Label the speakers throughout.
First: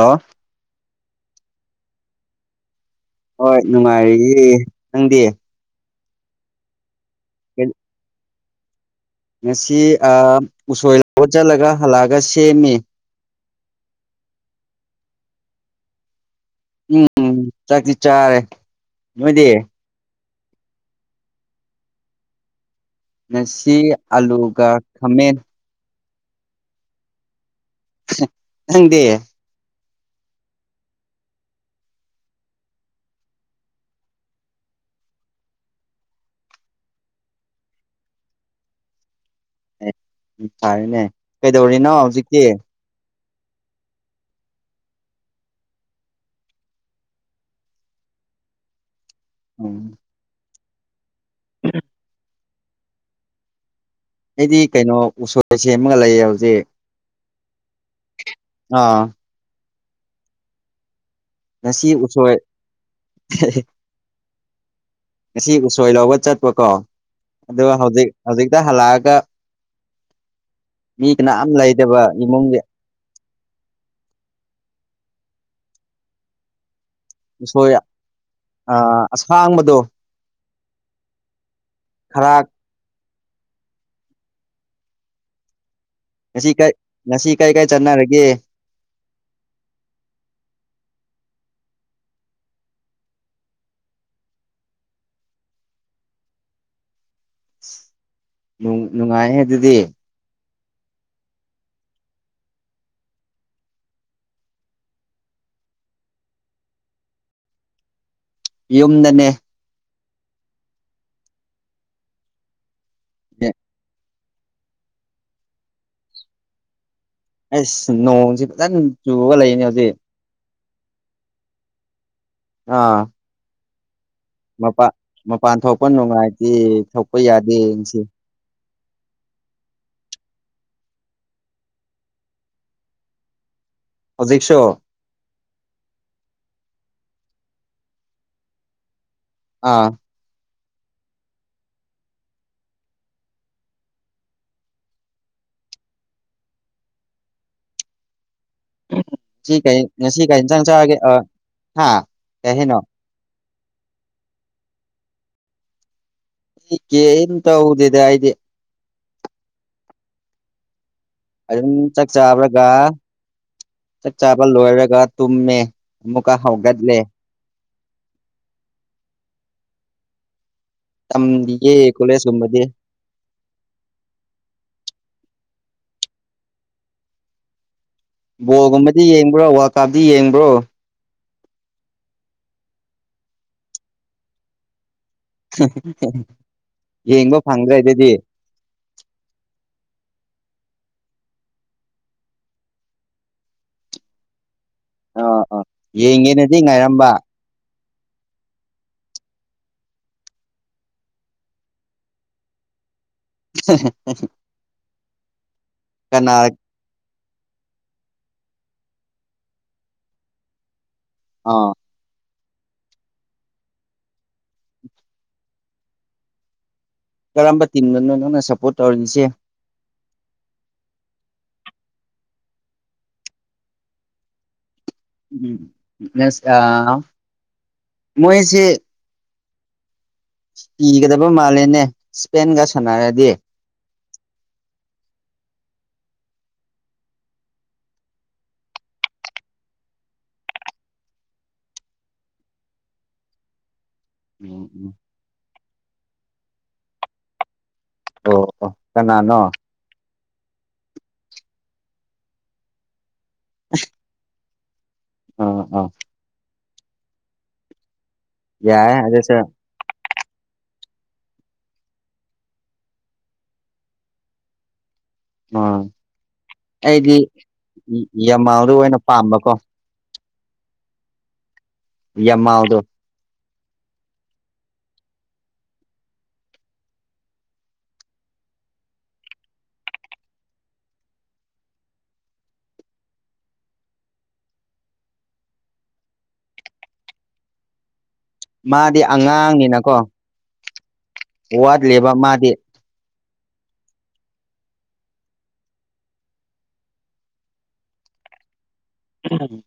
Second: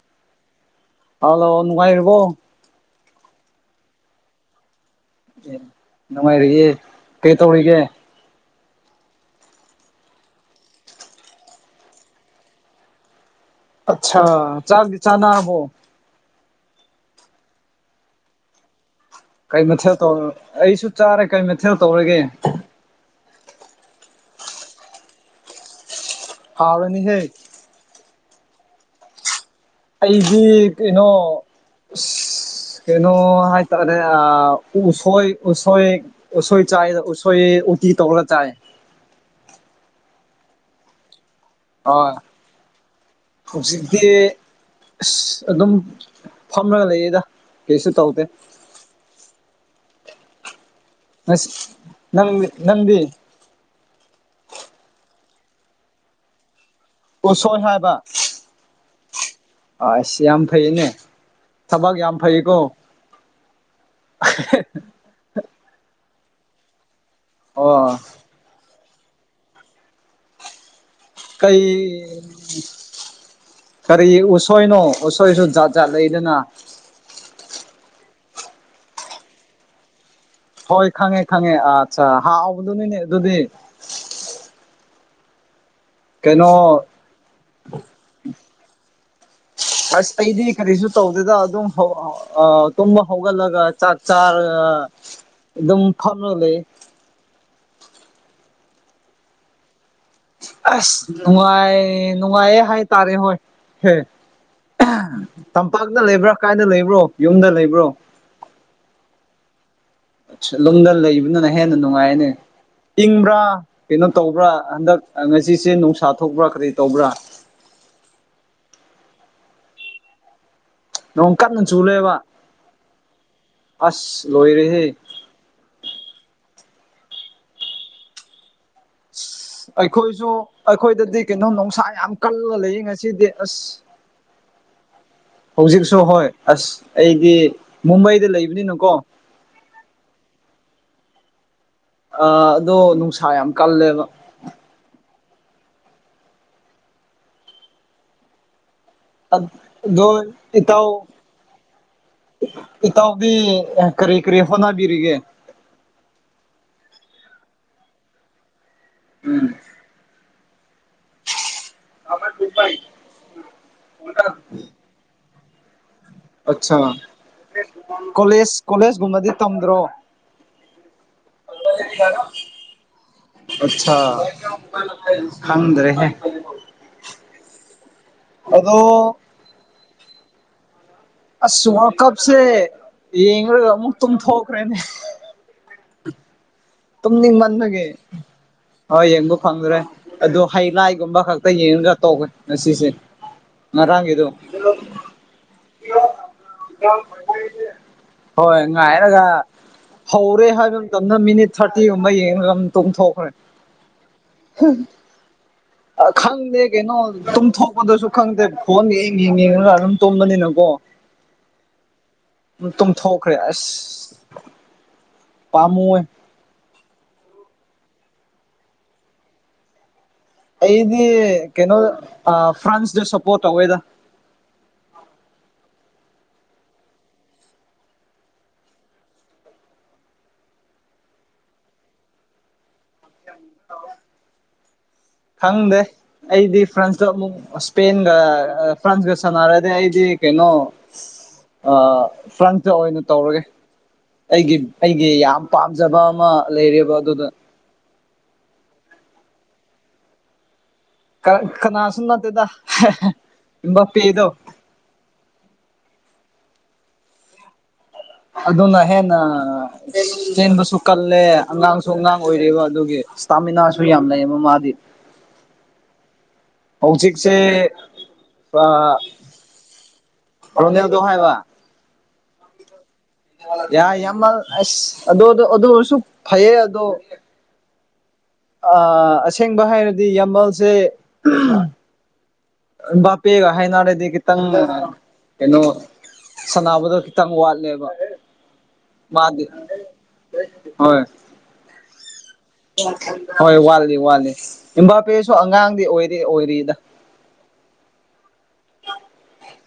Speaker 1: ꯍꯜꯂꫭ
Speaker 2: ꯍꯜꯂꯣ ꯅꯨꯡꯉꯥꯏꯔꯤꯕꯣ
Speaker 1: ꯍꯣꯏ ꯅꯨꯡꯉꯥꯏꯔꯤꯌꯦ ꯅꯪꯗꯤ
Speaker 2: ꯑꯦ ꯅꯨꯡꯉꯥꯏꯔꯌꯦ ꯀꯩ ꯇꯧꯔꯤꯒꯦ
Speaker 1: ꯉꯁꯤ‌‌ꯑꯥ ꯎꯁꯣꯏ ꯂꯧꯕ ꯆꯠꯂꯒ ꯍꯜꯂꯛꯑꯒ ꯁꯦꯝꯃꯤ
Speaker 2: ꯑꯁꯥ ꯆꯥꯛꯇꯤ ꯆꯥꯅꯔꯕꯣ
Speaker 1: ꯎꯝ ꯆꯥꯛꯇꯤ ꯆꯥꯔꯦ꯫ ꯅꯣꯏꯗꯤ
Speaker 2: ꯀꯩ ꯃꯊꯦꯜ ꯇꯧꯔ, ꯑꯩꯁꯨ ꯆꯥꯔꯦ꯫ ꯀꯩ ꯃꯊꯦꯜ ꯇꯧꯔꯒꯦ?
Speaker 1: ꯉꯁꯤ ꯑꯂꯨꯒ ꯈꯥꯃꯦꯟ꯫
Speaker 2: ꯐꯥꯎꯔꯅꯤ ꯍꯦ꯫
Speaker 1: ꯅꯪꯗꯤ?
Speaker 2: ꯑꯩꯗꯤ ꯀꯩꯅꯣ, ꯀꯩꯅꯣ ꯍꯥꯏꯇꯥꯔꯦ ꯑ ꯎꯁꯣꯏ ꯎꯁꯣꯏ, ꯎꯁꯣꯏ ꯆꯥꯏꯗ ꯎꯁꯣꯏ ꯎꯇꯤ ꯇꯧꯔꯒ ꯆꯥꯏ꯫
Speaker 1: ꯐꯔꯤꯅꯦ, ꯀꯩꯗꯧꯔꯤꯅꯣ
Speaker 2: ꯍꯣꯏ
Speaker 1: ꯍꯧꯖꯤꯛꯇꯤ?
Speaker 2: ꯍꯧꯖꯤꯛꯇꯤ ꯑꯁ ꯑꯗꯨꯝ, ꯐꯝꯂꯒ ꯂꯩꯌꯦꯗ ꯀꯩꯁꯨ ꯇꯧꯗꯦ
Speaker 1: ꯎꯝ
Speaker 2: [unintelligible]
Speaker 1: ꯑꯩꯗꯤ ꯀꯩꯅꯣ ꯎꯁꯣꯏ ꯁꯦꯝꯃꯒ ꯂꯩꯌꯦ ꯍꯧꯖꯤꯛ
Speaker 2: ꯎꯁꯣꯏ ꯍꯥꯏꯕ
Speaker 1: ꯑꯥ
Speaker 2: ꯑꯥꯏꯁ‌ ꯌꯥꯝ ꯐꯩꯌꯦꯅꯦ
Speaker 1: ꯉꯁꯤ
Speaker 2: ꯊꯕꯛ ꯌꯥꯝ
Speaker 1: ꯎꯁꯣꯏ
Speaker 2: ꯐꯩꯀꯣ
Speaker 1: ꯉꯁꯤ ꯎꯁꯣꯏ ꯂꯧꯕ ꯆꯠꯄꯀꯣ ꯑꯗꯨꯒ
Speaker 2: ꯑꯣ
Speaker 1: ꯍꯧꯖꯤꯛ ꯍꯧꯖꯤꯛꯇ ꯍꯜꯂꯛꯑꯒ ꯃꯤ ꯀꯅꯥꯝ ꯂꯩꯗꯕ
Speaker 2: ꯀꯩ
Speaker 1: ꯏꯃꯨꯡꯒꯤ
Speaker 2: ꯀꯔꯤ ꯎꯁꯣꯏꯅꯣ ꯎꯁꯣꯏꯁꯨ ꯖꯥꯠ ꯖꯥꯠ ꯂꯩꯗꯅ꯫
Speaker 1: ꯎꯁꯣꯏꯔ ꯑꯁꯥꯡꯕꯗꯣ꯫
Speaker 2: ꯍꯣꯏ ꯈꯪꯉꯦ ꯈꯪꯉꯦ ꯑꯠꯆꯥ
Speaker 1: ꯈꯔ
Speaker 2: ꯍꯥꯎꯕꯗꯨ ꯅꯦꯅꯦ ꯑꯗꯨꯗꯤ꯫
Speaker 1: ꯉꯁꯤ ꯀ
Speaker 2: ꯀꯩꯅꯣ
Speaker 1: ꯉꯁꯤ ꯀꯥꯏ ꯀꯥꯏ ꯆꯠꯅꯔꯒꯦ꯫
Speaker 2: ꯑꯁ ꯑꯩꯗꯤ ꯀꯔꯤꯁꯨ ꯇꯧꯗꯦꯗ ꯑꯗꯨꯝ ꯇꯨꯝꯕ ꯍꯧꯒꯠꯂꯒ ꯆꯥꯛ ꯆꯥꯔ ꯑꯗꯨꯝ ꯐꯝꯔꯒ ꯂꯩꯌꯦ꯫
Speaker 1: ꯅꯨꯡꯉꯥꯏꯌꯦ ꯑꯗꯨꯗꯤ꯫
Speaker 2: ꯑꯁ ꯅꯨꯡꯉꯥꯏ ꯅꯨꯡꯉꯥꯏꯌꯦ ꯍꯥꯏꯇꯥꯔꯦ ꯍꯣꯏ ꯫ ꯇꯝꯄꯥꯛꯇ ꯂꯩꯕ꯭ꯔꯥ, ꯀꯥꯏꯗ ꯂꯩꯕ꯭ꯔꯣ, ꯌꯨꯝꯗ ꯂꯩꯕ꯭ꯔꯣ?
Speaker 1: ꯌꯨꯝꯗꯅꯦ꯫
Speaker 2: ꯅꯨꯡꯗ ꯂꯩꯕꯅꯅ ꯍꯦꯟꯅ ꯅꯨꯡꯉꯥꯏꯅꯦ ꯏꯪꯕ꯭ꯔꯥ ꯀꯩꯅꯣ ꯇꯧꯕ꯭ꯔꯥ ꯍꯟꯗꯛ ꯉꯁꯤꯁꯦ ꯅꯨꯡꯁꯥ ꯊꯣꯛꯄ꯭ꯔꯥ ꯀꯔꯤ ꯇꯧꯕ꯭ꯔꯥ
Speaker 1: ꯑꯁ ꯅꯣꯡꯁꯤ ꯐꯖꯅ ꯆꯨꯔ ꯂꯩꯅꯦ ꯍꯧꯖꯤꯛ
Speaker 2: ꯅꯣꯡ ꯀꯟꯅ ꯆꯨꯔ‌ꯦꯕ
Speaker 1: ꯑꯥ
Speaker 2: ꯑꯁ ꯂꯣꯏꯔꯦꯍꯦ
Speaker 1: ꯃꯄꯥꯟ ꯃꯄꯥꯟ ꯊꯣꯛꯄ ꯅꯨꯡꯉꯥꯏꯇꯦ ꯊꯣꯛꯄ ꯌꯥꯗꯦꯁꯤ
Speaker 2: ꯑꯩꯈꯣꯏꯁꯨ ꯑꯩꯈꯣꯏꯗꯗꯤ ꯀꯩꯅꯣꯝ ꯅꯨꯡꯁꯥ ꯌꯥꯝ ꯀꯜꯂꯒ ꯂꯩꯌꯦ ꯉꯁꯤꯗꯤ ꯑꯁ
Speaker 1: ꯍꯧꯖꯤꯛꯁꯣ
Speaker 2: ꯍꯧꯖꯤꯛꯁꯨ ꯍꯣꯏ ꯑꯁ ꯑꯩꯗꯤ ꯃꯨꯝꯕꯩꯗ ꯂꯩꯕꯅꯤꯅꯀꯣ
Speaker 1: ꯑꯥ
Speaker 2: ꯑꯥ ꯑꯗꯣ ꯅꯨꯡꯁꯥ ꯌꯥꯝ ꯀꯜꯂꯦꯕ ꯑꯠ
Speaker 1: ꯉꯁꯤ ꯀꯩ
Speaker 2: ꯗꯣ
Speaker 1: ꯉꯁꯤ ꯀꯩ ꯏꯟꯁꯥꯡ
Speaker 2: ꯏꯇꯥꯎ
Speaker 1: ꯆꯥꯔꯒꯦ ꯑꯥ ꯍꯥ ꯀꯩ ꯍꯥꯏꯅꯣ
Speaker 2: ꯏꯠ ꯇꯥꯎꯕꯤ ꯀꯔꯤ ꯀꯔꯤ ꯍꯣꯠꯅꯕꯤꯔꯤꯒꯦ
Speaker 1: ꯑꯩ ꯀ‌ꯦ ꯝ ꯇꯧꯗ‌ꯦꯗ ꯑꯩꯗꯤ
Speaker 2: ꯎꯝ
Speaker 1: ꯑꯗꯨꯝ ꯆꯥꯛ ꯆꯥꯕꯔꯒ ꯆꯥꯛ ꯆꯥꯕ ꯂꯣꯏꯔꯒ ꯇꯨꯝꯃꯦ ꯑꯃꯨꯛꯀ
Speaker 2: ꯑꯠꯆꯥ
Speaker 1: ꯍꯧꯒꯠꯂꯦ
Speaker 2: ꯀꯣꯂꯦꯖ ꯀꯣꯂꯦꯖꯀꯨꯝꯕꯗꯤ ꯇꯝꯗ꯭ꯔꯣ
Speaker 1: ꯇꯝꯗ‌ꯦ ꯌꯦ ꯀꯂꯦꯁꯀꯨꯝꯕꯗꯤ
Speaker 2: ꯑꯠꯁꯥ ꯈꯪꯗ꯭ꯔ‌ꯦꯍ‌ꯦ
Speaker 1: ꯕꯣꯜꯒꯨꯝꯕꯗꯤ
Speaker 2: ꯑꯗꯣ
Speaker 1: ꯌꯦꯡꯕ꯭ꯔꯣ ꯋꯥꯔꯜ ꯀꯞꯇꯤ ꯌꯦꯡꯕ꯭ꯔꯣ
Speaker 2: ꯑꯁ ꯋꯥꯔ ꯀꯞꯁꯦ ꯌꯦꯡꯒ ꯑꯃꯨꯛ ꯇꯨꯝ ꯊꯣꯛꯈ꯭ꯔꯦꯅꯦ
Speaker 1: ꯌꯦꯡꯕ ꯐꯪꯗ꯭ꯔꯦ
Speaker 2: ꯇꯨꯝꯅꯤꯡꯃꯟꯕꯒꯤ
Speaker 1: ꯑꯗꯨꯗꯤ
Speaker 2: ꯍꯣꯏ ꯌꯦꯡꯕ ꯐꯪꯗ꯭ꯔꯦ ꯑꯗꯨ ꯍꯥꯏꯂꯥꯏꯒꯨꯝꯕ ꯈꯛꯇ ꯌꯦꯡꯉꯒ ꯇꯣꯛꯑꯦ ꯉꯁꯤꯁꯦ ꯉꯔꯥꯡꯒꯤꯗꯣ
Speaker 1: ꯑꯥ ꯑꯥ ꯌꯦꯡꯒꯦꯅꯗꯤ ꯉꯥꯏꯔꯝꯕ
Speaker 2: ꯍꯣꯏ ꯉꯥꯏꯔꯒ ꯍꯧꯔꯦ ꯍꯥꯏꯕ ꯃꯇꯝꯗ ꯃꯤꯅꯤꯠ ꯊꯥꯔꯇꯤꯒꯨꯝꯕ ꯌꯦꯡꯉ ꯑꯗꯨꯝ ꯇꯨꯝꯊꯣꯛꯈ꯭ꯔꯦ
Speaker 1: [unintelligible]
Speaker 2: ꯑ
Speaker 1: ꯀꯅꯥ
Speaker 2: ꯈꯪꯗ ꯀꯩꯅꯣ ꯇꯨꯝꯊꯣꯛꯄꯗꯁꯨ ꯈꯪꯗꯦ ꯐꯣꯟꯒ ꯍꯡ ꯌꯦꯡꯉꯡꯉꯒ ꯑꯗꯨꯝ ꯇꯨꯝꯕꯅꯤꯅꯀꯣ
Speaker 1: ꯑꯥ
Speaker 2: ꯇꯨꯝꯊꯣꯛꯈ꯭ꯔꯦ ꯑꯁ ꯄꯥꯝꯃꯨꯏꯌ‌ꯦ
Speaker 1: ꯀꯔꯝꯕ ꯇꯤꯝꯅꯣꯅꯣ ꯅꯪꯅ ꯁꯞꯄꯣꯔꯠ ꯇꯧꯔꯤꯁꯦ
Speaker 2: ꯑꯩꯗꯤ ꯀꯩꯅꯣ ꯐ꯭ꯔꯥꯟꯁꯇ ꯁꯞꯄꯣꯔꯠ ꯇꯧꯋꯦꯗ
Speaker 1: ꯎꯝ [unintelligible] ꯃꯣꯏꯁꯦ ꯀꯤꯒꯗꯕ ꯃꯥꯜꯂꯦꯅꯦ ꯏꯁꯄꯦꯟꯒ ꯁꯥꯟꯅꯔꯗꯤ
Speaker 2: ꯈꯪꯗꯦ ꯑꯩꯗꯤ ꯐ꯭ꯔꯥꯟꯁꯇꯣ ꯑꯃꯨꯛ ꯏꯁꯄꯦꯟꯒ ꯐ꯭ꯔꯥꯟꯁꯒ ꯁꯥꯟꯅꯔꯗꯤ ꯑꯩꯗꯤ ꯀꯩꯅꯣ ꯑ ꯐ꯭ꯟꯇꯥ ꯑꯣꯏꯅ ꯇꯧꯔꯒꯦ ꯑꯩꯒꯤ
Speaker 1: ꯎꯝ ꯎꯝ
Speaker 2: ꯑꯩꯒꯤ ꯌꯥꯝ ꯄꯥꯝꯖꯕ ꯑꯃ ꯂꯩꯔꯦꯕ ꯑꯗꯨꯗ
Speaker 1: ꯑꯣ ꯑꯣ ꯀꯅꯥꯅꯣ
Speaker 2: ꯀ ꯀꯅꯥꯁ ꯅꯠꯇꯦꯗ ꯑꯦꯝꯕꯥꯄꯦꯗꯣ
Speaker 1: ꯑꯥ ꯍ
Speaker 2: ꯑꯗꯨꯅ
Speaker 1: ꯌꯥꯏ
Speaker 2: ꯍꯦꯟꯅ
Speaker 1: ꯑꯗꯨꯁꯨ
Speaker 2: ꯆꯦꯟꯕꯁꯨ ꯀꯜꯂꯦ ꯑꯉꯥꯡꯁꯨ ꯑꯉꯥꯡ ꯑꯣꯏꯔꯤꯕ ꯑꯗꯨꯒꯤ ꯏꯁꯇꯥꯃꯤꯅꯥꯁꯨ ꯌꯥꯝ ꯂꯩꯌꯦꯕ ꯃꯥꯗꯤ
Speaker 1: ꯑꯥ ꯑꯩꯗꯤ
Speaker 2: ꯍꯧꯖꯤꯛꯁꯦ
Speaker 1: ꯌꯥꯝꯃꯥꯜꯗꯣ ꯑꯣꯏꯅ ꯄꯥꯝꯕꯀꯣ
Speaker 2: ꯑ ꯑꯅꯤꯌꯥꯗꯣ ꯈꯥꯏꯕ
Speaker 1: ꯌꯃꯥꯜꯗꯣ
Speaker 2: ꯌꯥꯏ ꯌꯥꯝꯃ ꯑꯁ ꯑꯗꯨ ꯑꯗꯨꯔꯁꯨ ꯐꯩꯌꯦ ꯑꯗꯣ ꯑꯁꯦꯡꯕ ꯍꯥꯏꯔꯗꯤ ꯌꯥꯝꯃꯜꯁꯦ ꯕꯥꯄꯦꯒ ꯍꯅꯅꯥꯗꯤ ꯀ ꯇꯪ ꯀꯩꯅꯣ ꯁꯥꯟꯅꯕꯗꯣ ꯈꯤꯇꯪ ꯋꯥꯠꯂꯦꯕ ꯃꯥꯗꯤ ꯍꯣꯏ
Speaker 1: ꯋꯥ ꯋꯥꯗ ꯂꯩꯦꯕ ꯃꯥꯗꯤ
Speaker 2: ꯍꯣꯏ ꯋꯥꯠꯂꯤ ꯋꯥꯠꯂꯤ ꯏꯕꯥꯄꯦꯁꯨ ꯑꯉꯥꯡꯗꯤ ꯑꯣꯏꯔꯤ ꯑꯣꯏꯔꯤꯗ
Speaker 1: ꯀ ꯍꯥꯏ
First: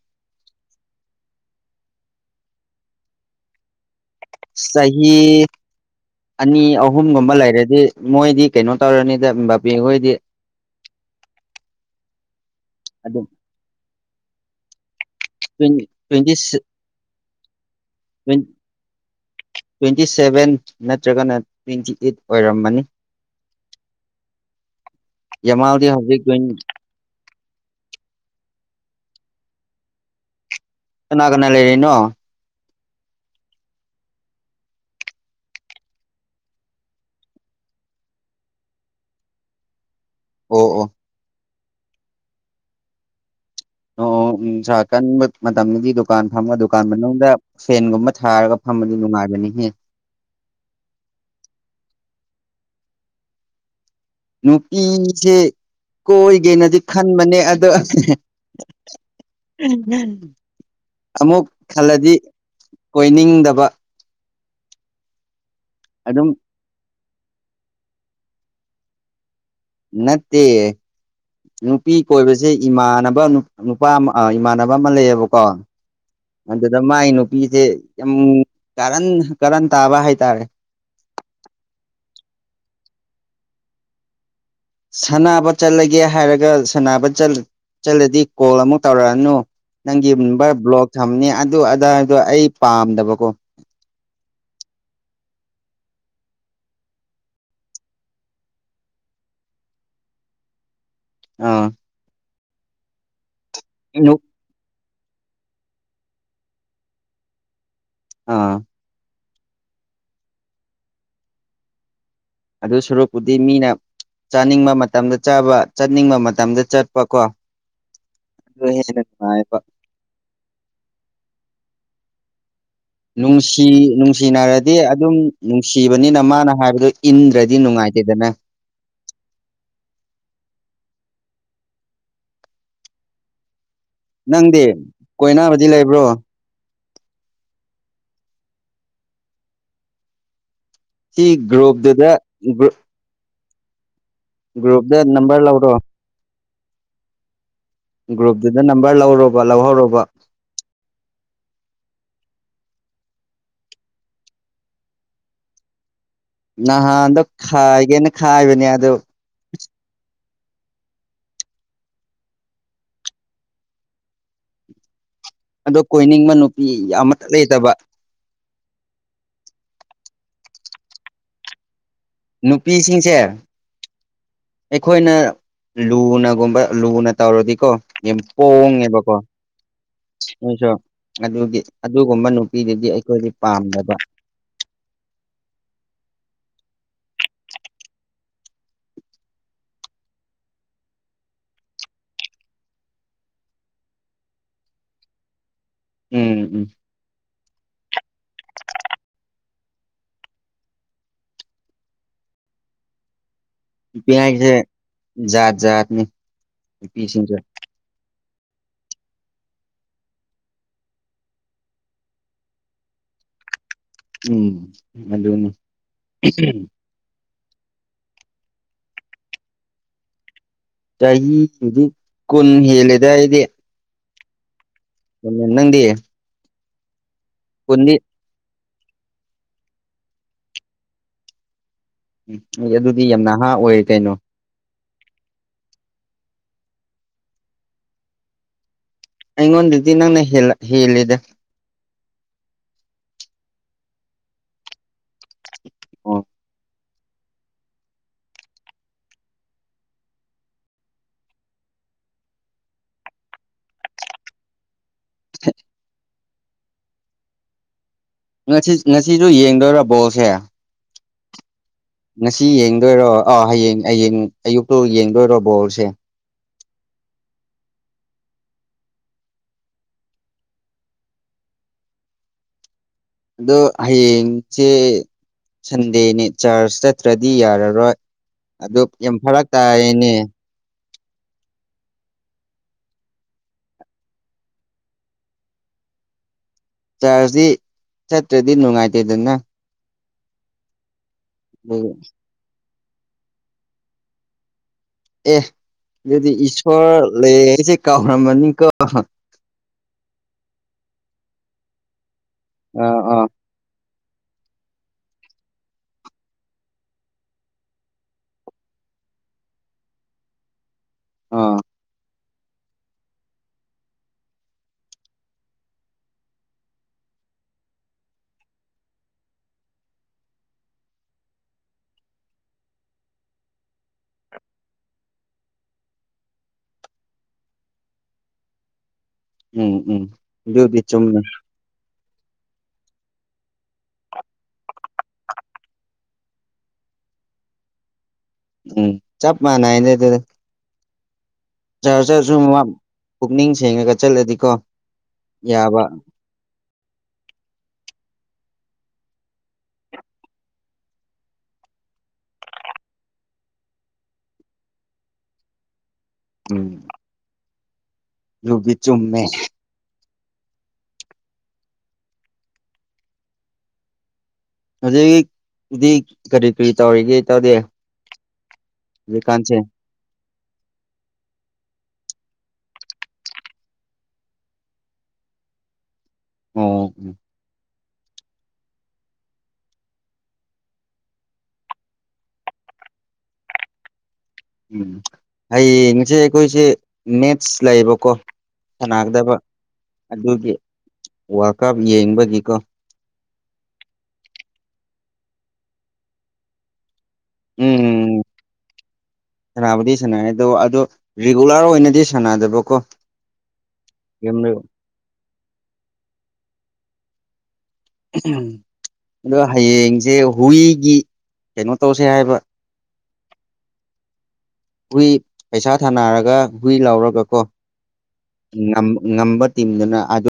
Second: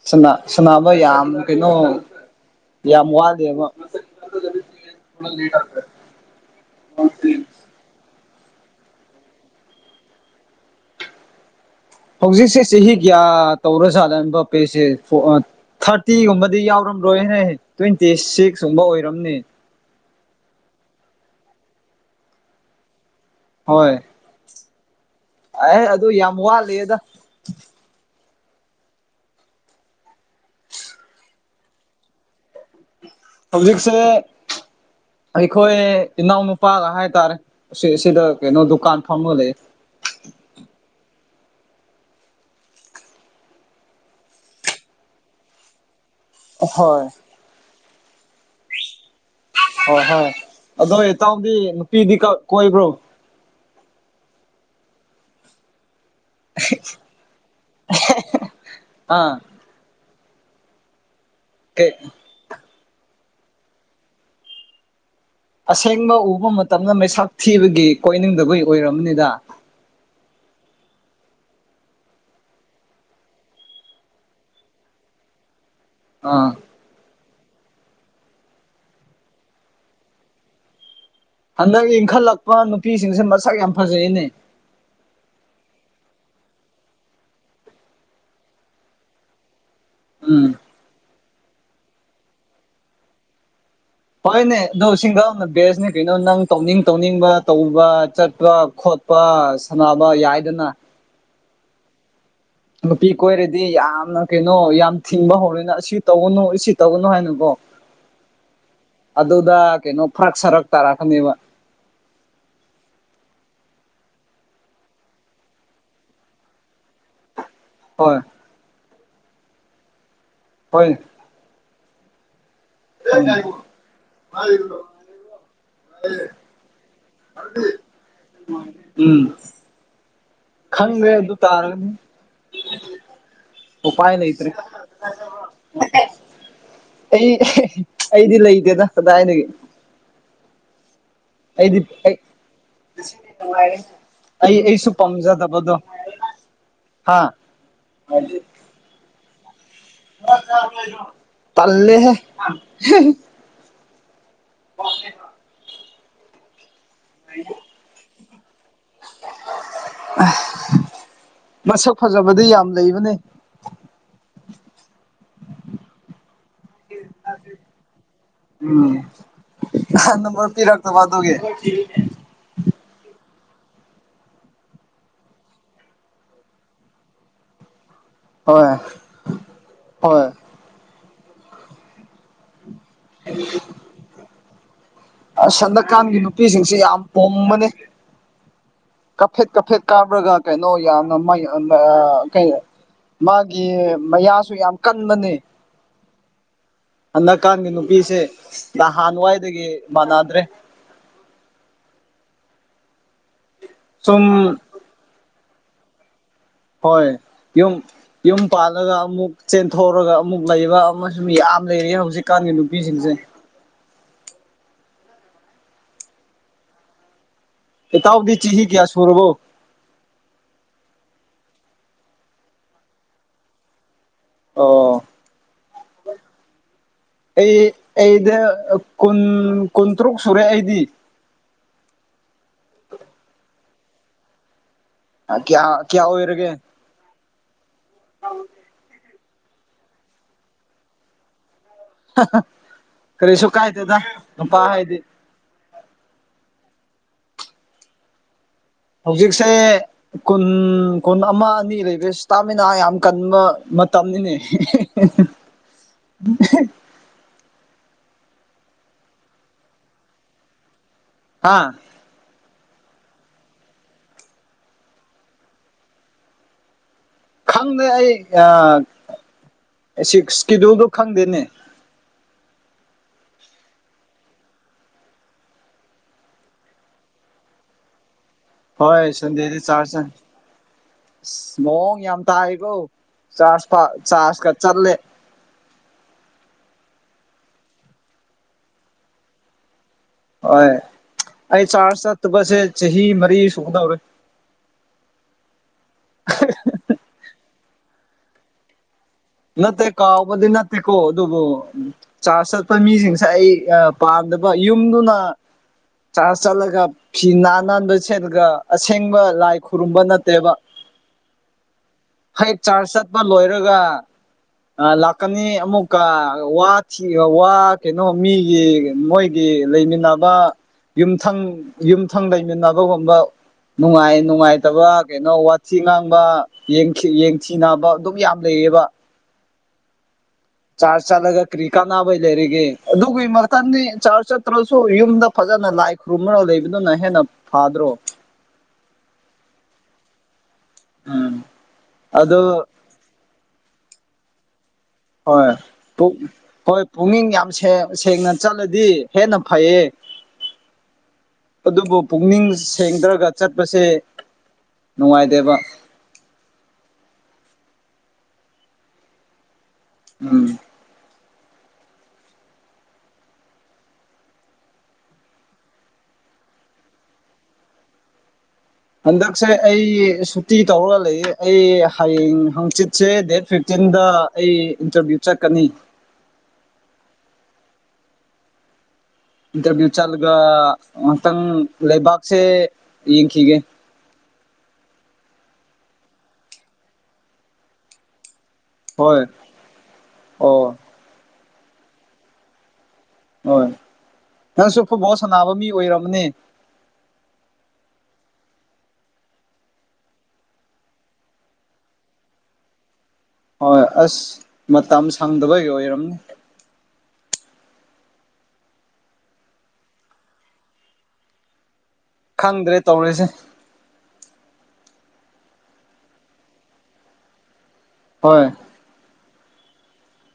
Speaker 2: ꯁꯅꯥꯃ ꯌꯥꯝ ꯀꯩꯅꯣ ꯌꯥꯝ ꯋꯥꯠꯂꯦꯕ
Speaker 1: ꯆꯍꯤ ꯑꯅꯤ ꯑꯍꯨꯝꯒꯨꯝꯕ ꯂꯩꯔꯗꯤ ꯃꯣꯏꯗꯤ ꯀꯩꯅꯣ ꯇꯧꯔꯅꯤꯗ ꯕꯥꯕꯤꯈꯣꯏꯗꯤ
Speaker 2: ꯍꯧꯖꯤꯛꯁꯦ ꯆꯍꯤ ꯀꯌꯥ
Speaker 1: ꯑꯗꯨꯝ
Speaker 2: ꯇꯧꯔꯖꯥꯠꯂꯕ ꯄꯦꯁꯦ
Speaker 1: ꯇ꯭ꯋꯦꯟꯇꯤ
Speaker 2: ꯊꯥꯔꯇꯤꯒꯨꯝꯕꯗꯤ ꯌꯥꯎꯔꯝꯔꯣꯏꯅꯦ ꯇ꯭ꯋꯦꯟꯇꯤ ꯁꯤꯛꯁꯀꯨꯝꯕ ꯑꯣꯏꯔꯝꯅꯤ
Speaker 1: ꯇ꯭ꯋꯦꯟꯇꯤ ꯁꯕꯦꯟ ꯅꯠꯇ꯭ꯔꯒꯅ ꯇ꯭ꯋꯦꯟꯇꯤ ꯑꯩꯠ ꯑꯣꯏꯔꯝꯃꯅꯤ
Speaker 2: ꯍꯣꯏ ꯑꯦ
Speaker 1: ꯌꯥꯃꯥꯜꯗꯤ
Speaker 2: ꯑꯗꯨ
Speaker 1: ꯍꯧꯖꯤꯛ
Speaker 2: ꯌꯥꯝ
Speaker 1: ꯇ꯭ꯋꯦꯟꯇꯤ
Speaker 2: ꯋꯥꯠꯂꯦꯗ
Speaker 1: ꯀꯅꯥ ꯀꯅꯥ ꯂꯩꯔꯤꯅꯣ
Speaker 2: ꯁꯖꯤꯛꯁꯦ ꯑꯩꯈꯣꯏ ꯏꯅꯥꯎꯅꯨꯄꯥꯒ ꯍꯥꯏꯇꯥꯔꯦ ꯁꯤ ꯁꯤꯗ ꯀꯩꯅꯣ ꯗꯨꯀꯥꯟ ꯐꯝꯃ ꯂꯩ
Speaker 1: ꯑꯣ ꯑꯣ ꯑꯣ ꯎ ꯁꯥ ꯀꯟꯕ ꯃꯇꯝꯗꯨꯗꯤ ꯗꯨꯀꯥꯟ ꯐꯝꯃꯣ ꯗꯨꯀꯥꯟ
Speaker 2: ꯍꯣꯏ
Speaker 1: ꯃꯅꯨꯡꯗ ꯐꯦꯟꯒꯨꯝꯕ ꯊꯥꯔꯒ ꯐꯝꯕꯗꯤ ꯅꯨꯡꯉꯥꯏꯖꯅꯤꯍꯦ
Speaker 2: ꯍꯣꯏ ꯍꯣꯏ ꯑꯗꯣ ꯏꯇꯥꯎꯗꯤ ꯅꯨꯄꯤꯗꯤ ꯀꯣꯏꯕ꯭ꯔꯣ
Speaker 1: ꯅꯨꯄꯤꯁꯦ ꯀꯣꯏꯒꯦꯅꯗꯤ ꯈꯟꯕꯅꯦ ꯑꯣ
Speaker 2: ꯑꯥ
Speaker 1: ꯑꯃꯨꯛ
Speaker 2: ꯀꯩ
Speaker 1: ꯈꯜꯂꯗꯤ ꯑꯣꯏꯣꯏꯅꯤꯡꯗꯕ
Speaker 2: ꯑꯁꯦꯡꯕ
Speaker 1: ꯑꯗꯨꯝ
Speaker 2: ꯎꯕ ꯃꯇꯝꯗ ꯃꯩꯁꯥꯛ ꯊꯤꯕꯒꯤ ꯀꯣꯏꯅꯤꯡꯗꯕꯒꯤ ꯑꯣꯏꯔꯝꯕꯅꯤꯗ
Speaker 1: ꯅꯠꯇꯦ ꯅꯨꯄꯤ ꯀꯣꯏꯕꯁꯦ ꯏꯃꯥꯟꯅꯕ ꯅꯨꯄꯥ ꯑꯃ ꯏꯃꯥꯟꯅꯕ ꯑꯃ ꯂꯩꯌꯦꯕꯀꯣ
Speaker 2: ꯑꯥ
Speaker 1: ꯑꯗꯨꯗ ꯃꯥꯏ ꯅꯨꯄꯤꯁꯦ ꯌꯥꯝ ꯀꯥꯔꯟ ꯀꯥꯔꯟ ꯇꯥꯕ ꯍꯥꯏꯇꯥꯔꯦ
Speaker 2: ꯍꯟꯗꯛ ꯏꯟꯈꯠꯂꯛꯄ ꯅꯨꯄꯤꯁꯤꯡꯁꯦ ꯃꯁꯛ ꯌꯥꯝ ꯐꯖꯩꯅꯦ
Speaker 1: ꯁꯥꯟꯅꯕ ꯆꯠꯂꯒꯦ ꯍꯥꯏꯔꯒ ꯁꯅꯕ ꯆꯠꯂꯗꯤ ꯀꯣꯜ ꯑꯃꯨꯛ ꯇꯧꯔꯛꯑꯅꯨ ꯅꯪꯒꯤ
Speaker 2: ꯎꯝ
Speaker 1: ꯅꯝꯕꯔ ꯕ꯭ꯂꯣꯛ ꯊꯝꯅꯤ ꯑꯗꯨ ꯑꯗꯥꯗꯣ ꯑꯩ ꯄꯥꯝꯗꯕꯀꯣ
Speaker 2: ꯍꯣꯏꯅꯦ ꯑꯗꯣ ꯁꯤꯡꯗꯥꯎꯅ ꯕꯦꯁꯅꯦ ꯀꯩꯅꯣ ꯅꯪ ꯇꯧꯅꯤꯡ ꯇꯧꯅꯤꯡꯕ ꯇꯧꯕ ꯆꯠꯄ ꯈꯣꯠꯄ ꯄ ꯁꯥꯟꯅꯕ ꯌꯥꯏꯗꯅ
Speaker 1: ꯑꯥ
Speaker 2: ꯅꯨꯄꯤ ꯀꯣꯏꯔꯗꯤ ꯌꯥꯝꯅ ꯀꯩꯅꯣ ꯌꯥꯝ ꯊꯤꯡꯕ ꯍꯧꯔꯣꯏꯅ ꯑꯁꯤ ꯇꯧꯒꯅꯨ ꯑꯁꯤ ꯇꯧꯒꯅꯨ ꯍꯥꯏꯅꯀꯣ
Speaker 1: ꯑꯥ
Speaker 2: ꯑꯗꯨꯗ ꯀꯩꯅꯣ ꯐ꯭ꯔꯛ ꯁꯔꯛ ꯇꯥꯔꯛꯀꯅꯦꯕ
Speaker 1: ꯑꯗꯨ ꯁꯣꯔꯨꯄꯨꯗꯤ ꯃꯤꯅ ꯆꯥꯅꯤꯡꯕ ꯃꯇꯝꯗ ꯆꯥꯕ ꯆꯠꯅꯤꯡꯕ ꯃꯇꯝꯗ ꯆꯠꯄ ꯀꯣ
Speaker 2: ꯍꯣꯏ
Speaker 1: [inaudible]
Speaker 2: ꯍꯣꯏ
Speaker 1: ꯅꯨꯡꯁꯤ ꯅꯨꯡꯁꯤꯅꯔꯗꯤ ꯑꯗꯨꯝ ꯅꯨꯡꯁꯤꯕꯅꯤꯅ ꯃꯥꯅ ꯍꯥꯏꯕꯗꯨꯣ ꯏꯟꯗ꯭ꯔꯗꯤ ꯅꯨꯡꯉꯥꯏꯇꯦꯗꯅ
Speaker 2: ꯎꯝ ꯈꯪꯈ꯭ꯔꯦ ꯑꯗꯨ ꯇꯥꯔꯒꯅꯤ ꯎꯄꯥꯥꯏ ꯅꯇ꯭ꯔꯦ
Speaker 1: ꯅꯪꯗꯤ ꯀꯣꯏꯅꯕꯗꯤ ꯂꯩꯕ꯭ꯔꯣ
Speaker 2: ꯑꯩ ꯑꯩꯗꯤ ꯂꯩꯇꯦꯗ ꯀꯗꯥꯏꯅꯗꯒꯤ
Speaker 1: ꯁꯤ ꯒ꯭ꯔꯨꯞꯇꯨꯗꯒ꯭ꯔꯨꯞ
Speaker 2: ꯅꯨꯡ ꯑꯩ ꯑꯩꯁꯨ
Speaker 1: ꯅꯝꯕꯔ ꯂꯧꯔꯣ
Speaker 2: ꯄꯥꯝꯖꯗꯕꯗꯨꯣ ꯍꯥ
Speaker 1: ꯒ꯭ꯔꯨꯞꯇꯨꯗ ꯅꯝꯕꯔ ꯂꯧꯔꯨꯔꯕ ꯂꯧꯍꯧꯔꯕꯕ
Speaker 2: ꯇꯜꯂꯦꯍꯦ ꯍ
Speaker 1: ꯅꯍꯥꯟꯗꯣ ꯈꯥꯏꯒꯦꯅ ꯈꯥꯏꯕꯅꯦ ꯑꯗꯣ
Speaker 2: ꯃꯁꯛ ꯐꯖꯕꯗꯤ ꯌꯥꯝ ꯂꯩꯕꯅꯦ
Speaker 1: ꯑꯗꯣ ꯀꯣꯏꯅꯤꯡꯕ ꯅꯨꯄꯤ ꯌꯥꯝ ꯃꯊꯛ ꯂꯩꯇꯕ
Speaker 2: ꯎꯝ ꯅꯝꯕꯔ ꯄꯤꯔꯛꯇꯕ ꯑꯗꯨꯒꯤꯦ
Speaker 1: ꯅꯨꯄꯤꯁꯤꯡꯁꯦ ꯑꯩꯈꯣꯏꯅ ꯂꯨꯅꯒꯨꯝꯕ ꯂꯨꯅ ꯇꯧꯔꯗꯤꯀꯣ
Speaker 2: ꯍꯣꯏ
Speaker 1: ꯄꯣꯡꯉꯦꯕꯀꯣ
Speaker 2: ꯍꯣꯏ
Speaker 1: ꯅꯣꯏꯁꯨ ꯑꯗꯨꯒꯤ ꯑꯗꯨꯒꯨꯝꯕ ꯅꯨꯄꯤꯗꯨꯗꯤ ꯑꯩꯈꯣꯏꯗꯤ ꯄꯥꯝꯗꯕ
Speaker 2: ꯁꯟꯗꯀꯥꯟꯒꯤ ꯅꯨꯄꯤꯁꯤꯡꯁ ꯌꯥꯝ ꯄꯣꯝꯕꯅꯤ ꯀꯐꯦꯠ ꯀꯐꯦꯠ ꯀꯥꯞꯔꯒ ꯀꯩꯅꯣ ꯌꯥꯝꯅ ꯃꯥꯒꯤ ꯃꯌꯥꯁꯨ ꯌꯥꯝ ꯀꯟꯕꯅꯦ
Speaker 1: ꯎꯝ ꯎꯝ
Speaker 2: ꯍꯟꯗꯛꯀꯥꯟꯒꯤ ꯅꯨꯄꯤꯁꯦ ꯅꯍꯥꯟꯋꯥꯏꯗꯒꯤ ꯃꯥꯟꯅꯗ꯭ꯔꯦ꯫
Speaker 1: ꯄꯤꯉꯒꯤꯁꯦ
Speaker 2: ꯁꯨꯝ
Speaker 1: ꯥꯠ ꯖꯥꯠꯅꯤ
Speaker 2: ꯍꯣꯏ
Speaker 1: ꯅꯨꯄꯤꯁꯤꯡꯁꯦ
Speaker 2: ꯀꯨꯝ ꯌꯨꯝ ꯄꯥꯜꯂꯒ ꯑꯃꯨꯛ ꯆꯦꯟꯊꯣꯛꯔꯒ ꯑꯃꯨꯛ ꯂꯩꯕ ꯑꯃꯁ ꯌꯥꯝ ꯂꯩꯔꯦ ꯍꯧꯖꯤꯛꯀꯥꯟꯒꯤ ꯅꯨꯄꯤꯁꯤꯡꯁꯦ
Speaker 1: ꯎꯝ ꯑꯗꯅ
Speaker 2: ꯏ ꯇ ꯑꯣꯗꯤ ꯆ ꯏꯍꯤ ꯀꯌꯥ ꯁꯨꯔꯕꯣ
Speaker 1: ꯆꯍꯤꯗꯤ ꯀꯨꯟ ꯍꯦꯜꯂꯦꯗꯏꯗꯤ
Speaker 2: ꯑꯣ
Speaker 1: ꯟꯅꯗꯤꯦ
Speaker 2: ꯑꯩ ꯑꯩꯗ ꯀꯨꯟ ꯀꯨꯟꯇꯔꯨꯛ ꯁꯨꯔꯦ ꯑꯩꯗꯤ
Speaker 1: ꯎꯝ ꯍ ꯑꯗꯨꯗꯤ ꯌꯥꯝ ꯅꯍꯥ ꯑꯣꯏꯌꯦ ꯀꯩꯅꯣ
Speaker 2: ꯀꯌꯥ ꯀꯌꯥ ꯑꯣꯏꯔꯒꯦ [inaudible]
Speaker 1: ꯑꯩꯉꯣꯟꯗꯩꯗꯤ ꯅꯪꯅ ꯍꯦꯜꯂ ꯍꯦꯜꯂꯦꯗ
Speaker 2: ꯀꯔꯤꯁꯨ ꯀꯥꯏꯗꯦꯗ ꯅꯨꯄꯥ ꯍꯥꯏꯗꯤ
Speaker 1: ꯑꯝ
Speaker 2: ꯍꯧꯖꯤꯛꯁꯦ ꯀꯨꯟ ꯀꯨꯟ ꯑꯃ ꯑꯅꯤ ꯂꯩꯕ ꯏꯁꯇꯥꯃꯤꯅꯥ ꯌꯥꯝ ꯀꯟꯕ ꯃꯇꯝꯅꯤꯅꯦ [unintelligible]
Speaker 1: ꯉꯁꯤ ꯉꯁꯤꯁꯨ ꯌꯦꯡꯗꯣꯏꯔꯥ ꯕꯣꯜꯁꯦ
Speaker 2: ꯍꯥ
Speaker 1: ꯉꯁꯤ ꯌꯦꯡꯗꯣꯏꯔꯣ ꯑꯥ ꯍꯌꯦꯡ ꯍꯌꯦꯡ ꯑꯌꯨꯛꯇꯨ ꯌꯦꯡꯗꯣꯏꯔꯣ ꯕꯣꯣꯔꯁꯦ
Speaker 2: ꯈꯪꯗꯦ ꯑꯩ ꯁꯤꯛꯁꯀꯤꯗꯨꯜꯗꯨ ꯈꯪꯗꯦꯅꯦ
Speaker 1: ꯑꯗꯣ ꯍꯌꯦꯡꯁꯦ ꯁꯟꯗꯦꯅꯦ ꯆꯔꯆ ꯆꯠꯇ꯭ꯔꯗꯤ ꯌꯥꯔꯔꯣꯏ ꯑꯗꯨ
Speaker 2: ꯍꯣꯏ
Speaker 1: ꯌꯥꯝ ꯐꯔꯛ
Speaker 2: ꯁꯟꯗꯦꯗꯤ ꯆꯥꯔꯖ ꯆꯠ
Speaker 1: ꯇꯥꯏꯌꯦꯅꯦ
Speaker 2: ꯃꯑꯣꯡ ꯌꯥꯝ ꯇꯥꯏꯕꯣ ꯆꯥꯔꯖ ꯆꯥꯔꯖꯀ ꯆꯠꯂꯦ
Speaker 1: ꯆꯥꯔꯖꯁꯤ ꯆꯠꯇ꯭ꯔꯗꯤ ꯅꯨꯡꯉꯥꯏꯇꯦꯗꯅ
Speaker 2: ꯍꯣꯏ ꯑꯩ ꯆꯥꯔꯖ
Speaker 1: ꯑꯗꯨꯒꯤ
Speaker 2: ꯆꯠꯇꯕꯁꯦ ꯆꯍꯤ ꯃꯔꯤ ꯁꯨꯗꯧꯔꯦ
Speaker 1: ꯑꯦ ꯑꯗꯨꯗꯤ ꯏꯁꯣꯔ ꯂꯩꯌꯦꯁꯦ ꯀꯥꯎꯔꯝꯃꯅꯤꯀꯣ
Speaker 2: ꯅꯠꯇꯦ ꯀꯥꯎꯕꯗꯤ ꯅꯠꯇꯦꯀꯣ ꯑꯗꯨꯕꯨ ꯆꯥꯔꯆ ꯆꯠꯄ
Speaker 1: ꯑꯥ
Speaker 2: ꯃꯤꯁꯤꯡꯁꯦ
Speaker 1: ꯑꯥ
Speaker 2: ꯑꯩ ꯄꯥꯟꯗꯕ ꯌꯨꯝꯗꯨꯅ ꯆꯔ ꯆꯠꯂꯒ ꯐꯤ ꯅꯥꯟ ꯅꯥꯟꯕ ꯁꯦꯠꯂꯒ ꯑꯁꯦꯡꯕ ꯂꯥꯏ ꯈꯨꯔꯨꯝꯕ ꯅꯠꯇꯦꯕ
Speaker 1: ꯑ
Speaker 2: ꯍꯩ ꯆꯥꯔꯖ ꯆꯠꯄ ꯂꯣꯏꯔꯒ ꯑ ꯂꯥꯛꯀꯅꯤ ꯑꯃꯨꯛꯀ ꯋꯥ ꯋꯥ ꯀꯩꯅꯣ ꯃꯤꯒꯤ ꯃꯣꯏ ꯒꯤ ꯂꯩꯃꯤꯟꯅꯕ ꯌꯨꯝꯊꯪ ꯌꯨꯝꯊꯪ ꯂꯩꯃꯤꯟꯅꯕꯒꯨꯝꯕ ꯅꯨꯡꯉꯥꯏ ꯅꯨꯡꯉꯥꯏꯇꯕ ꯀꯩꯅꯣ ꯋꯥꯊꯤ ꯉꯥꯡꯕ ꯌꯦꯡꯊꯤ ꯌꯦꯡꯊꯤ ꯅꯥꯕ ꯑꯗꯨꯝ ꯌꯥꯝ ꯂꯩꯌꯦꯕ
Speaker 1: ꯎꯝꯍꯝ
Speaker 2: ꯆꯥꯔꯖ ꯆꯂꯒ ꯀꯔꯤ ꯀꯥꯟꯅꯕꯩ ꯂꯩꯔꯤꯒꯦ ꯑꯗꯨꯒꯤ ꯃꯊ ꯆꯥ ꯆꯠꯇ꯭ꯔꯁꯨ ꯌꯨꯝꯗ ꯐꯖꯅ ꯂꯥꯏ ꯈꯨꯔꯨꯝꯃ ꯂꯩꯕꯗꯨꯅ ꯍꯦꯟꯅ ꯐꯥꯗ꯭ꯔꯣ
Speaker 1: ꯎꯝ ꯆꯥꯞ ꯃꯥꯟꯅꯥꯏꯗ ꯑꯗꯨꯗꯦ
Speaker 2: ꯑꯝ
Speaker 1: ꯆꯥꯔꯖꯔꯁꯨ ꯄꯨꯛꯅꯤꯡ ꯁꯦꯡꯉꯒ ꯆꯠꯂꯗꯤꯀꯣ
Speaker 2: ꯍꯣꯏ
Speaker 1: ꯌꯥꯕ
Speaker 2: ꯇ ꯍꯣꯏ ꯄꯨꯛꯅꯤꯡ ꯌꯥꯝ ꯁꯦꯡ ꯁꯦꯡꯅ ꯆꯠꯂꯗꯤ ꯍꯦꯟꯅ ꯐꯩꯌꯦ ꯑꯗꯨꯕꯨ ꯄꯨꯛꯅꯤꯡ ꯁꯦꯡꯗ꯭ꯔꯒ ꯆꯠꯄꯁꯦ ꯅꯨꯡꯉꯥꯏꯗꯦꯕ
Speaker 1: ꯎꯝ꯫ ꯌꯨꯕꯤ ꯆꯨꯝꯃꯦ
Speaker 2: ꯎꯝ
Speaker 1: ꯑꯗꯨꯗꯒꯤꯗꯤ ꯀꯔꯤ ꯀꯔꯤ ꯇꯧꯔꯤꯒꯦ ꯇꯧꯗꯦ
Speaker 2: ꯍꯟꯗꯛꯁꯦ
Speaker 1: ꯍꯧꯖꯤꯛꯀꯥꯟꯁꯦ
Speaker 2: ꯑꯩ ꯐꯤꯇꯤ ꯇꯧꯔꯒ ꯂꯩ ꯑꯩ ꯍꯌꯦꯡ ꯍꯪꯆꯤꯠꯁꯦ ꯗꯦꯠ ꯐꯤꯐꯇꯤꯟꯗ ꯑꯩ ꯏꯟꯇꯔꯚꯤꯌꯨ ꯆꯠꯀꯅꯤ
Speaker 1: ꯑꯣ
Speaker 2: ꯏꯟꯇꯔꯚꯤꯌꯨ ꯆꯠꯂꯒ ꯉꯍꯥꯛꯇꯪ ꯂꯩꯕꯥꯛꯁꯦ ꯌꯦꯡꯈꯤꯒꯦ
Speaker 1: ꯎꯝ ꯍꯌꯦꯡꯁꯦ ꯑꯩꯈꯣꯏꯁꯦ ꯃꯦꯠꯁ ꯂꯩꯌꯦꯕꯀꯣ
Speaker 2: ꯍꯣꯏ
Speaker 1: ꯁꯅꯥꯒꯗꯕ ꯑꯗꯨꯒꯤ
Speaker 2: ꯑꯣ
Speaker 1: ꯋꯥꯀꯞ ꯌꯦꯡꯕꯒꯤꯀꯣ
Speaker 2: ꯍꯣꯏ ꯅꯪꯁꯨ ꯐꯨꯠꯕꯣꯜ ꯁꯥꯟꯅꯕ ꯃꯤ ꯑꯣꯏꯔꯕꯅꯦ
Speaker 1: ꯎꯝꯝ ꯁꯥꯟꯕꯨꯗꯤ ꯁꯥꯟꯅꯔꯦ ꯗꯣ ꯑꯗꯣ ꯔꯤꯒꯨꯂꯔ ꯑꯣꯏꯅꯗꯤ ꯁꯥꯟꯅꯗꯕꯀꯣ
Speaker 2: ꯍꯣꯏ ꯑꯁ
Speaker 1: ꯒꯦꯝꯗꯣ
Speaker 2: ꯃꯇꯝ ꯁꯪꯗꯕꯒꯤ ꯑꯣꯏꯔꯝꯅꯤ
Speaker 1: ꯑꯗꯣ ꯍꯌꯦꯡꯁꯦ ꯍꯨꯏꯒꯤ ꯀꯩꯅꯣ ꯇꯧꯁꯦ ꯍꯥꯏꯕ
Speaker 2: ꯈꯪꯗ꯭ꯔꯦ ꯇꯧꯔꯤꯁꯦ
Speaker 1: ꯍꯨꯏ ꯄꯩꯁꯥ ꯊꯥꯅꯔꯒ ꯍꯨꯏ ꯂꯧꯔꯒ ꯀꯣ꯫
Speaker 2: ꯍꯣꯏ
Speaker 1: ꯉꯝ ꯉꯝꯕ ꯇꯤꯝꯗꯨꯅ ꯑꯗꯨ